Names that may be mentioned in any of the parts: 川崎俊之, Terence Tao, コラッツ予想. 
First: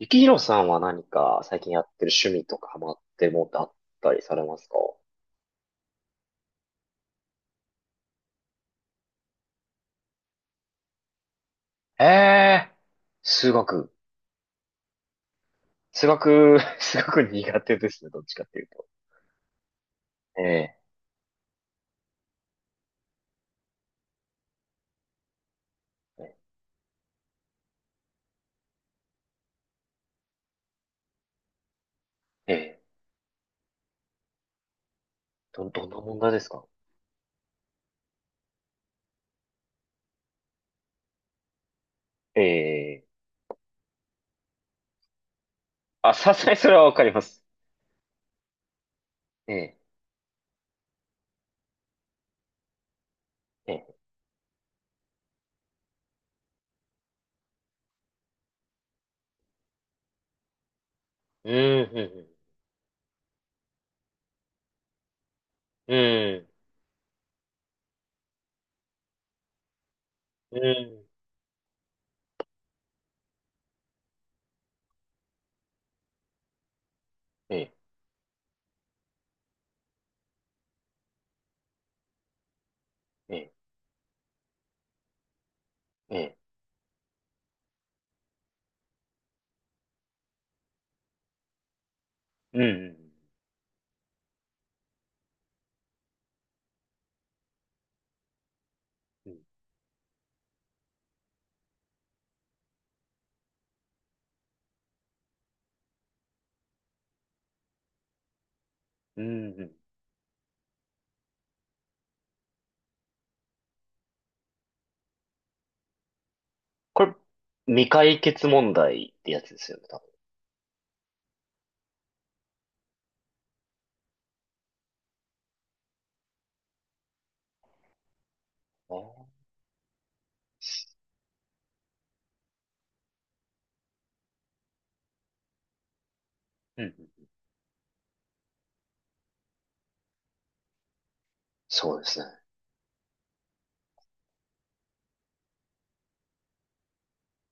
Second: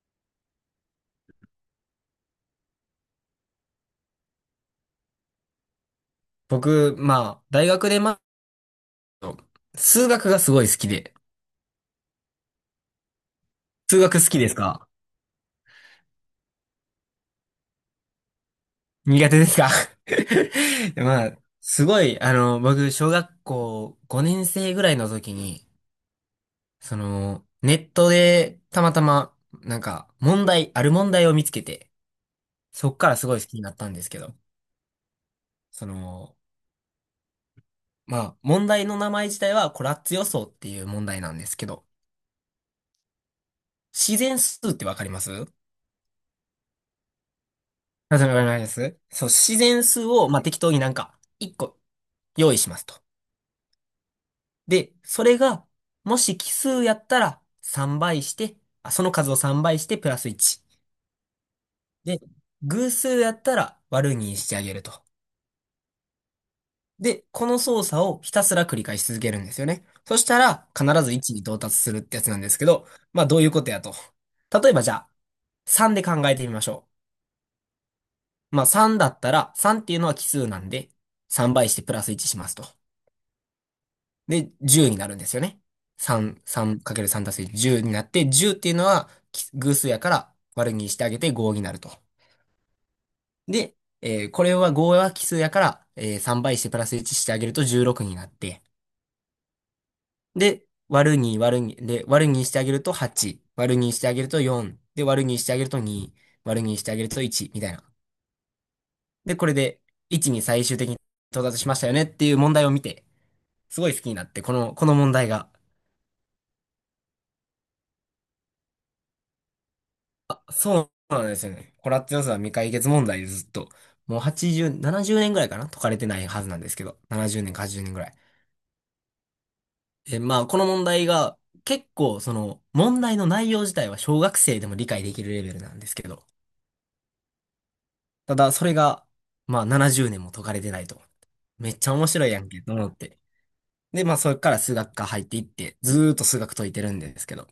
ゆきひろさんは何か最近やってる趣味とかハマってるものってあったりされますか？僕、まあ、大学で、まあ、数学がすごい好きで。ええー、数学。数学好きですか？数学、数学苦手ですね、どっちかっていうと。苦手ですか？ え まあ、すごい、あの、僕、小学校5年生ぐらいの時に、え、その、ネットで、たまたま、なんか、ある問題を見つけて、ええ、そっからすごい好きになったんですけど、どそんな問題の、ですか？まあ、問題の名前自体は、コラッツ予想っていう問題なんですけど、ええ、自然数ってわかります？あ、さすがにそれはわかります。あ、それわかります。そう、え自え、然数を、まあ、適当になんか、1個用意しますと。ええ、で、それが、もし奇数やったら3倍して、あ、その数を3倍してプラス1。うで、ん、偶数やったら割るにしてあげると。うん、うん、で、この操作をひたすら繰り返し続けるんですよね。そしたうら、必ん、ず1に到達するってやつなんですけど、まあどういうことやと。例えばじゃあ、3で考えてみましょええ、う。まあ3だったら、3っていうのは奇数なんで、3倍してプラス1しますと。ええ、で、10になるんですよね。ええ、3、3×3 足す10になって、10っていうのは奇偶数やから割るにしてあげて5になると。うん、で、これは5は奇数やから、3倍してプラス1してあげると16になって、うん、うで、割るにで、割るにしてあげると8、割るにしてあげると4、で、割るにしてあげると2、割るにしてあげると1、みたいな。ん、うで、これんうん。で1に最終的に到達しましたよねっていう問題を見て、すごい好きになって、この問題が。これ、未解決問題ってやつですよね、多分そうなんですよね。コラッツ予算は未解決問題でずっと、もう80、70年ぐらいかな解かれてないはずなんですけど、70年か80年ぐらい。ね。で、まあ、この問題が、結構、その、問題の内容自体は小学生でも理解できるレベルなんですけど、うん、うん。ただ、それが、まあ、70年も解かれてないと。めっちそゃうで面すね。白いやんけ、と思って。で、まあ、それから数学科入っていって、ずーっと数学解いてるんですけど、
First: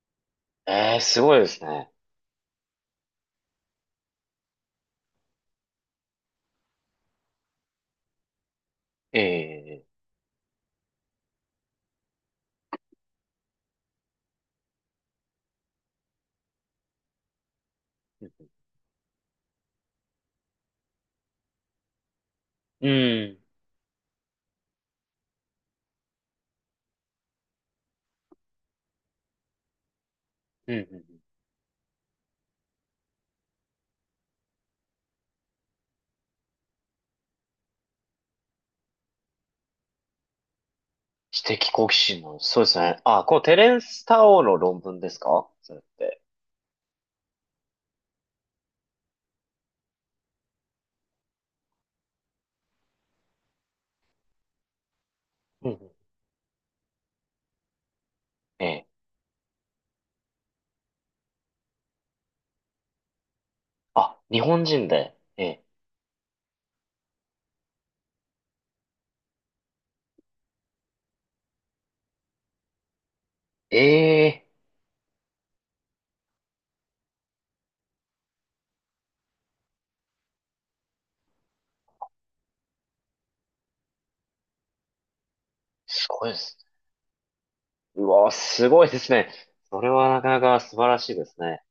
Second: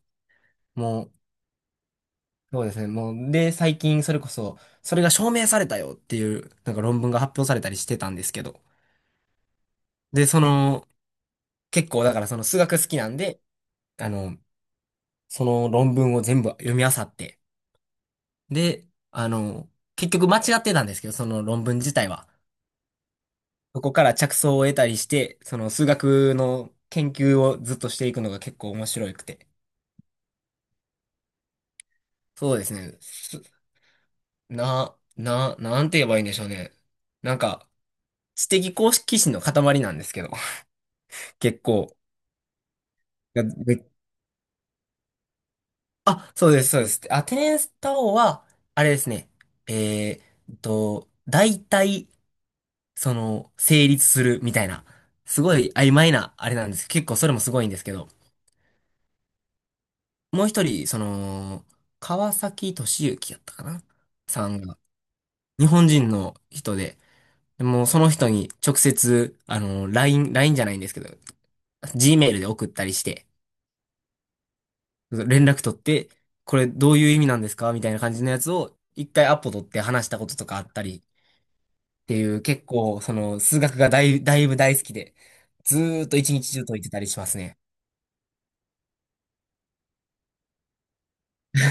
ええ、もう、すごいですね。そうですね。もう、で、最近それこそ、それが証明されたよっていう、なんか論文が発表されたりしてたんですけど。ええ、で、その、結構だからその数学好きなんで、あの、その論文を全部読み漁って。で、あの、結局間違ってたんですけど、その論文自体は。うん。そこから着想を得たりして、その数学の研究をずっとしていくのが結構面白くて。うんうんうん。そうですね。すな、な、なんて言えばいいんでしょうね。なんか、知的好奇心の塊なんですけど。知結的好構。奇心の、そうですね。あ、こう、がテレめンス・タオの論文ですかそれって？あ、そうです、そうです。アテネスタ王は、あれですね。え大体、その、成立するみたいな、すごういんう曖ん、昧な、あれなんです。結構それもすごいんですけど、ええ。もう一人、その、川崎俊之やったかなあ、日さん本が、人で。ええ。日本人の人で、でもうその人に直接、あの、LINE、ラインじゃないんですけど、g メールで送ったりして、ええ、連絡取って、これどういう意味なんですかみたいな感じのやつを、一回アポ取って話したこととかあったりっていう、結構、その、数学がだいぶ大好きで、ずーすっとごい一で日す中解いてたりしますね。ね。うわ、すごいですね。それはなかなか素晴らしいですね。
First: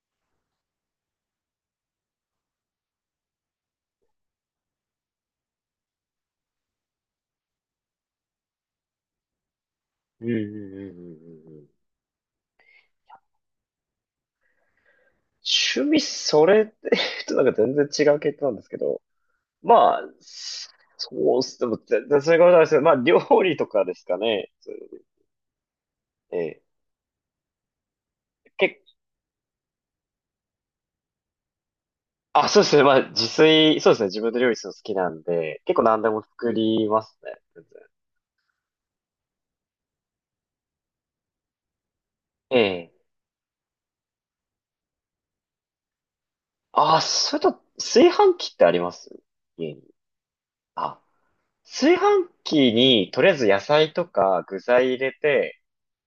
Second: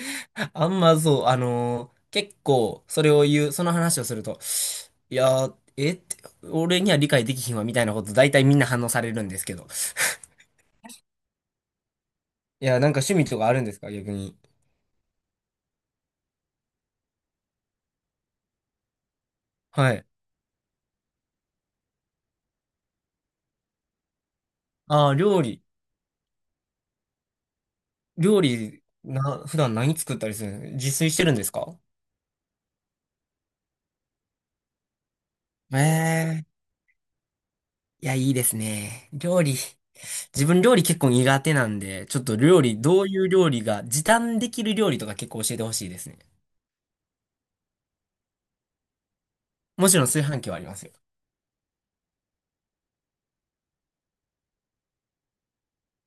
あんまそう、結構、それを言う、その話をすると、いやー、えって、俺には理解できひんわ、みたいなこと、大体みんな反応されるんですけど。うん うんうんうんうんうん。いや、なんか趣味とかあるんですか、逆に？趣味、それって、ちょっとなんか全然違う系統なんですけど。はまあ、い。そうっす。でも全然そういうことないですけど、まあ、料理とかですかね。そういうああ、料理。の、ええ。料結理、な、普段何作ったりするの？自炊してるんですか？あ、そうですね。まあ、自炊、そうですね。自分で料理するの好きなんで、結構何でもええ。作りますね。全然。いや、いいですね。料理。自分料理結構苦手なんで、ちょっとえ料理、え。どういう料理が、時短できる料理とか結構教えてほしいですね。あ、それと、炊飯器ってあります家に？もちろん炊飯器はありますよ。あ、炊飯器に、とりあえず野菜とか具材入れて、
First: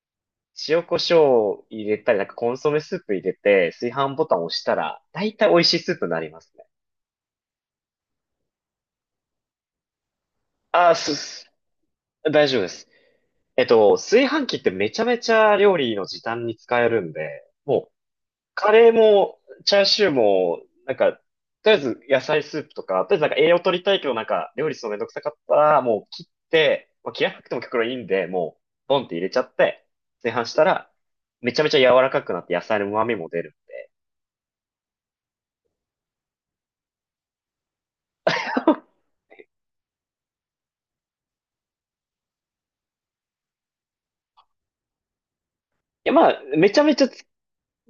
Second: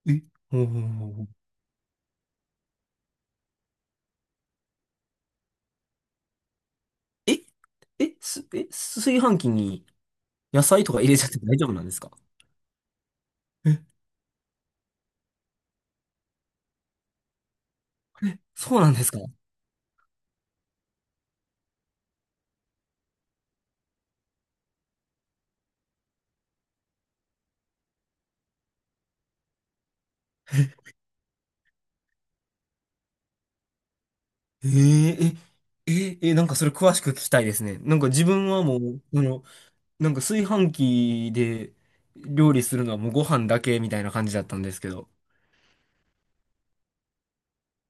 え。ほうほ塩うコほシうョウほう。を入れたり、なんかコンソメスープ入れて、炊飯ボタンを押したら、だいたい美味しいスープになりますね。え、炊飯器に野菜とあ、か入れちゃって大丈夫なんですか？大丈夫です。え、炊飯器ってめちゃめちゃ料理の時短に使えるんで、もう、カそうなレーんですか？も、チャーシューも、なんか、とりあえず野菜スープとか、とりあえずなんか栄養取りたいけどなんか料理するのめんどくさかったら、もう切って、まあ、切らなくても結構いいんで、もう、ボンって入れちゃって、炊飯したら、めちゃめちゃ柔らかくなって野菜の旨味も出るんで。え。ええ、なんかそれ詳しく聞きたいですね。なんか自分は もう、あの、なんか炊飯器で料理するのはもうご飯だけみたいな感じだったんですけど。いや、まあ、めちゃめちゃ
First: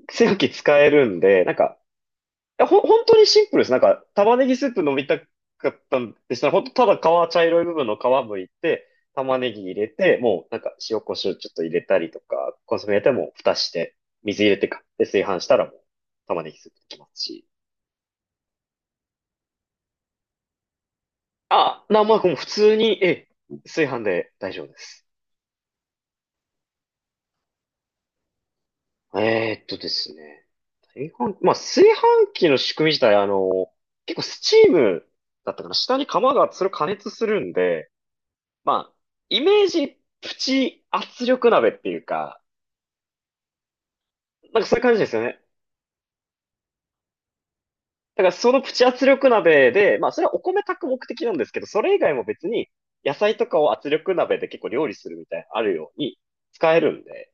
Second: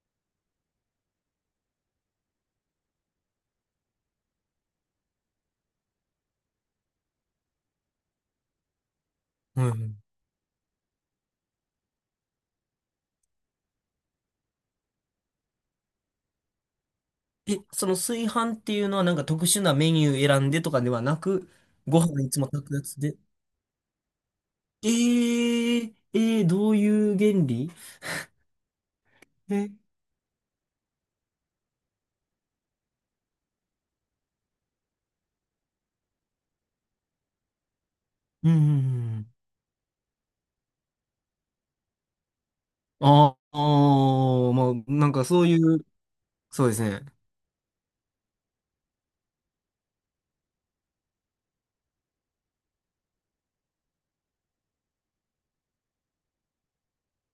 炊飯器使えるんで、なんか、本当にシンプルです。なんか、玉ねぎスープ飲みたかったんでしたら、本当ただ皮、茶色い部分の皮剥いて、玉ねぎはい入はれい。て、もうなんか塩コショウちょっと入れたりとか、コンソメ入れてもう蓋して、水入れてで、炊飯したらもう玉ねぎスープできますし。え、その炊飯っていうのはなんか特殊なメニュー選んでとかではなく、あ、ごまあ、飯いもうつ普も炊通くやつに、えで。え、炊飯で大丈夫です。どういう原理？ですね。まあ、炊飯器の仕組み自体、結構スチームだったかな。下に釜が、それを加熱するんで、うんうんまあ、うん。イメージプチ圧力鍋っていうか、ああー、なんかそういまうあ、感じでなんすよかね。そういう、そうですね。だからそのプチ圧力鍋で、まあそれはお米炊く目的なんですけど、それ以外も別に野菜とかを圧力鍋で結構料理するみたいなのあるように使えるんで。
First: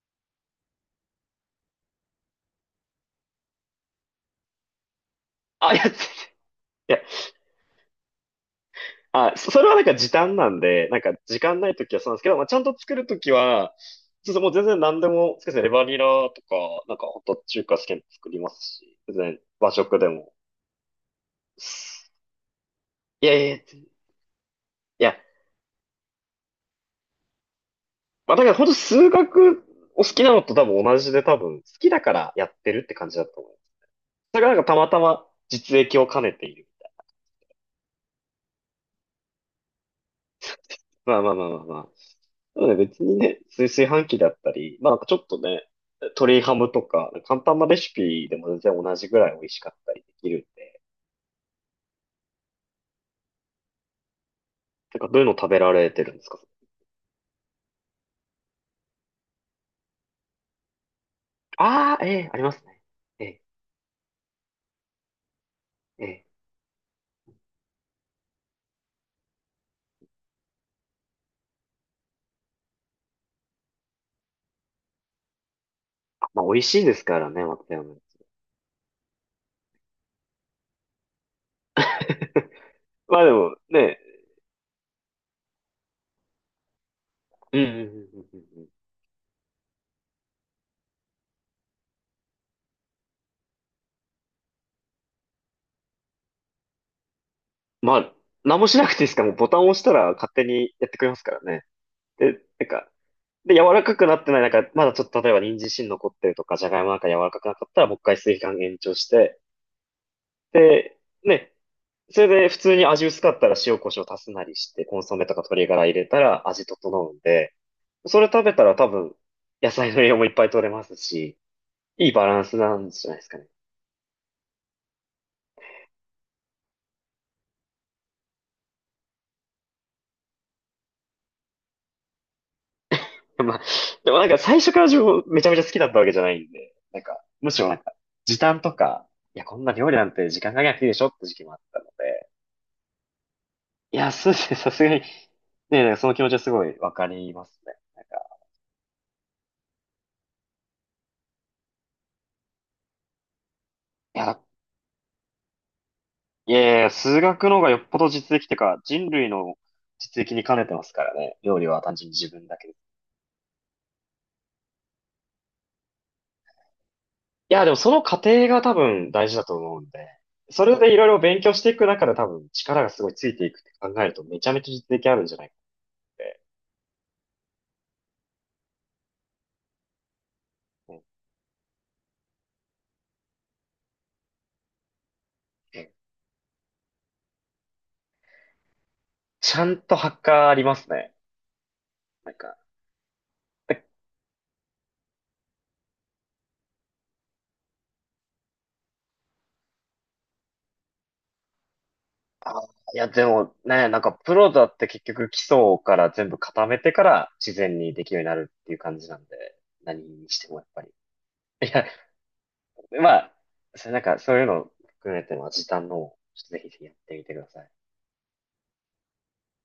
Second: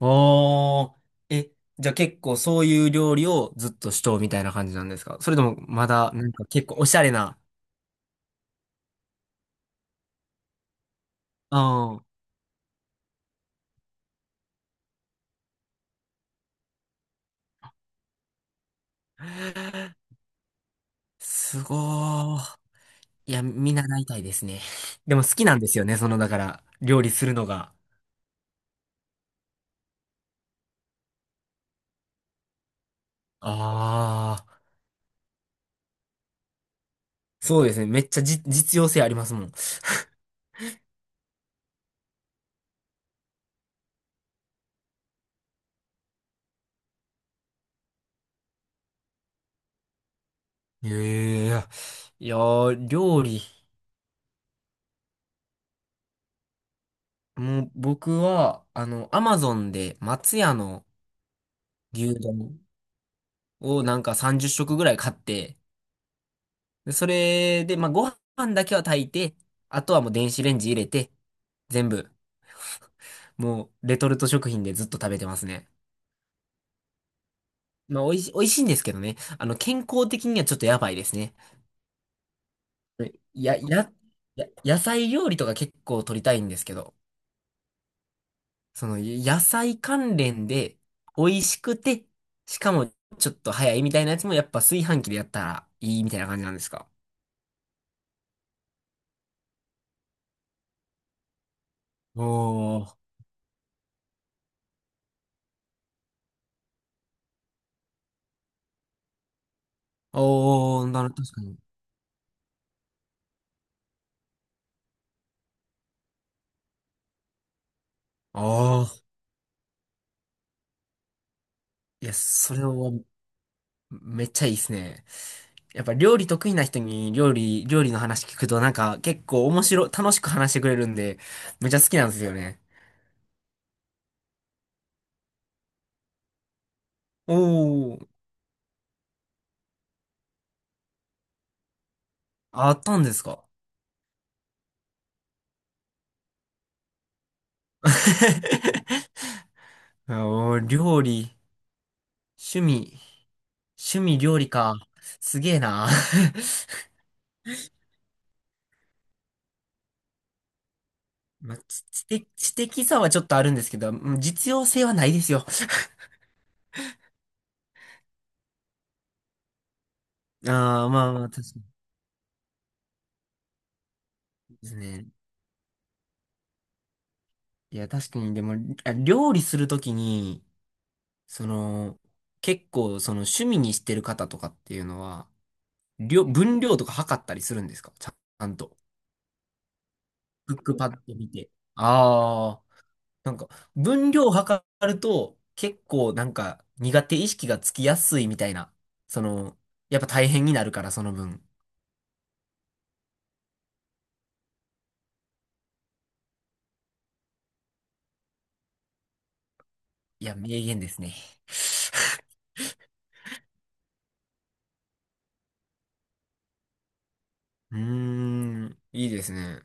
ああ、え、じゃあ結構そういう料理をずっとしとうみたいな感じなんですか？それともあ、いまや、だなんか結構おいしや、ゃれな？あ、それはなんか時短なんで、なんか時間ない時あはあ、そうなんですけど、まあちゃんと作る時は、ちょっともう全然何でも、そうですね、レバニラとか、なんかホット中華好きなの作りますし、全然和食でも。すごー。いいやや、いや、見い習いたいですね。でや、も好きなんですよね、その、だから、料理するのが。まあ、だから本当数学お好きなのと多分同じで多分好きだからやってるって感じだと思います。だあからあ、なんかたまたま実益を兼ねている。そうですね。めっちゃじ、実用性ありますもん。まあまあまあまあまあ。でもね、別にね、炊飯器だったり、まあなんかちょっとね、鶏ハムとか、簡単なレシピでも全然同じぐらい美味しかったりできるんで、ええ、いやー、料理。なんかどういうの食べられてるんですか？もう、僕は、あの、アマゾンで松屋のああー、え牛えありま丼すね。ええをなんか30食ぐらい買って、ええ、でそれで、まあ、ご飯だけは炊いて、あとはもう電子レンジ入れて、全部、もう、レトルト食品でずっと食べてますね。まあ美味しいですからね、松山。まあ、美味しいんですけどね。あの、健康的にはちょっとやばいですね。まあでもや、や、ね、や、野菜料理とか結構取りたいんですけど、うんうんうんうんうんうん。その、野菜関連で、美味しくて、しかもちょっと早いみたいなやつもやっぱ炊飯器でやったらいいみたいな感じなんですか？まあ、何もしなくていいですから、もうボタンを押したら勝手にやってくれますからね。で、なんおか、ー、で、柔らかくなってない、なんか、まだちょっと例えば人参芯残ってるとか、じゃがいもなんか柔らかくなかったら、もう一回炊飯延長して、おー、で、確かね、に。それで普通に味薄かったら塩コショウ足すなりして、コンソメとか鶏ガラ入れたら味整うんで、それ食べたらあ多あ、分、野菜の栄養もいっぱい取れますし、いいいや、バランそスれなんはじゃないですかね。めっちゃいいですね。やっぱ料理得意な人に料理、の話聞くとなんか結構面白い、楽しく話してくれるんで、めっちゃ好きなんですよね。まあ、でもなんか最初から自分めちゃめちゃ好きだったわけじゃないんで、なんか、むしろなんか、おー、時短とか、いや、こんな料理なんて時間かけなくていいでしょって時期もあったので、あったんですか？ いや、そうですね、さすがに、ね、なんかその気持ちはすごいわかりますね。なんか、おー、料理、趣味、趣い味料や、理か。すげえな。いやいや、数学の方がよっぽど実益というか、人類の実益に兼ねてますからね、ま料あ、理は単純に自分知だけで。い的さはちょっとあるんですけど、うん実用性はないですよ。や、でもその過程が多分大事だと思うんで、それああ、でいろまいあろまあ、勉確強かしていく中で多分力がすごいついていくって考えるとめちゃにめでちゃす実ね。益あるんじゃないかって。いや、確かに、でも、あ料理するときに、その、結構、その趣味にしてる方とかっていうのは、え、分量とか測ったりするんですか、ちゃんと。ちゃんとハッカーあクッりまクパすッね。ド見て。なんか、ああ。なんか、で分量を測ると、結構なんか苦手意識がつきやすいみたいな。その、やっぱ大変になるから、その分。あー、いや、でもね、なんかプロだって結局基礎から全部固めてから自然にできるようになるっていう感じなんで、何いにや、しても名やっ言ぱり。ですね。いや、まあ、それなんかそういうの含めても時短の方をちょっとぜひぜひやってみてください。うーん、いいですね。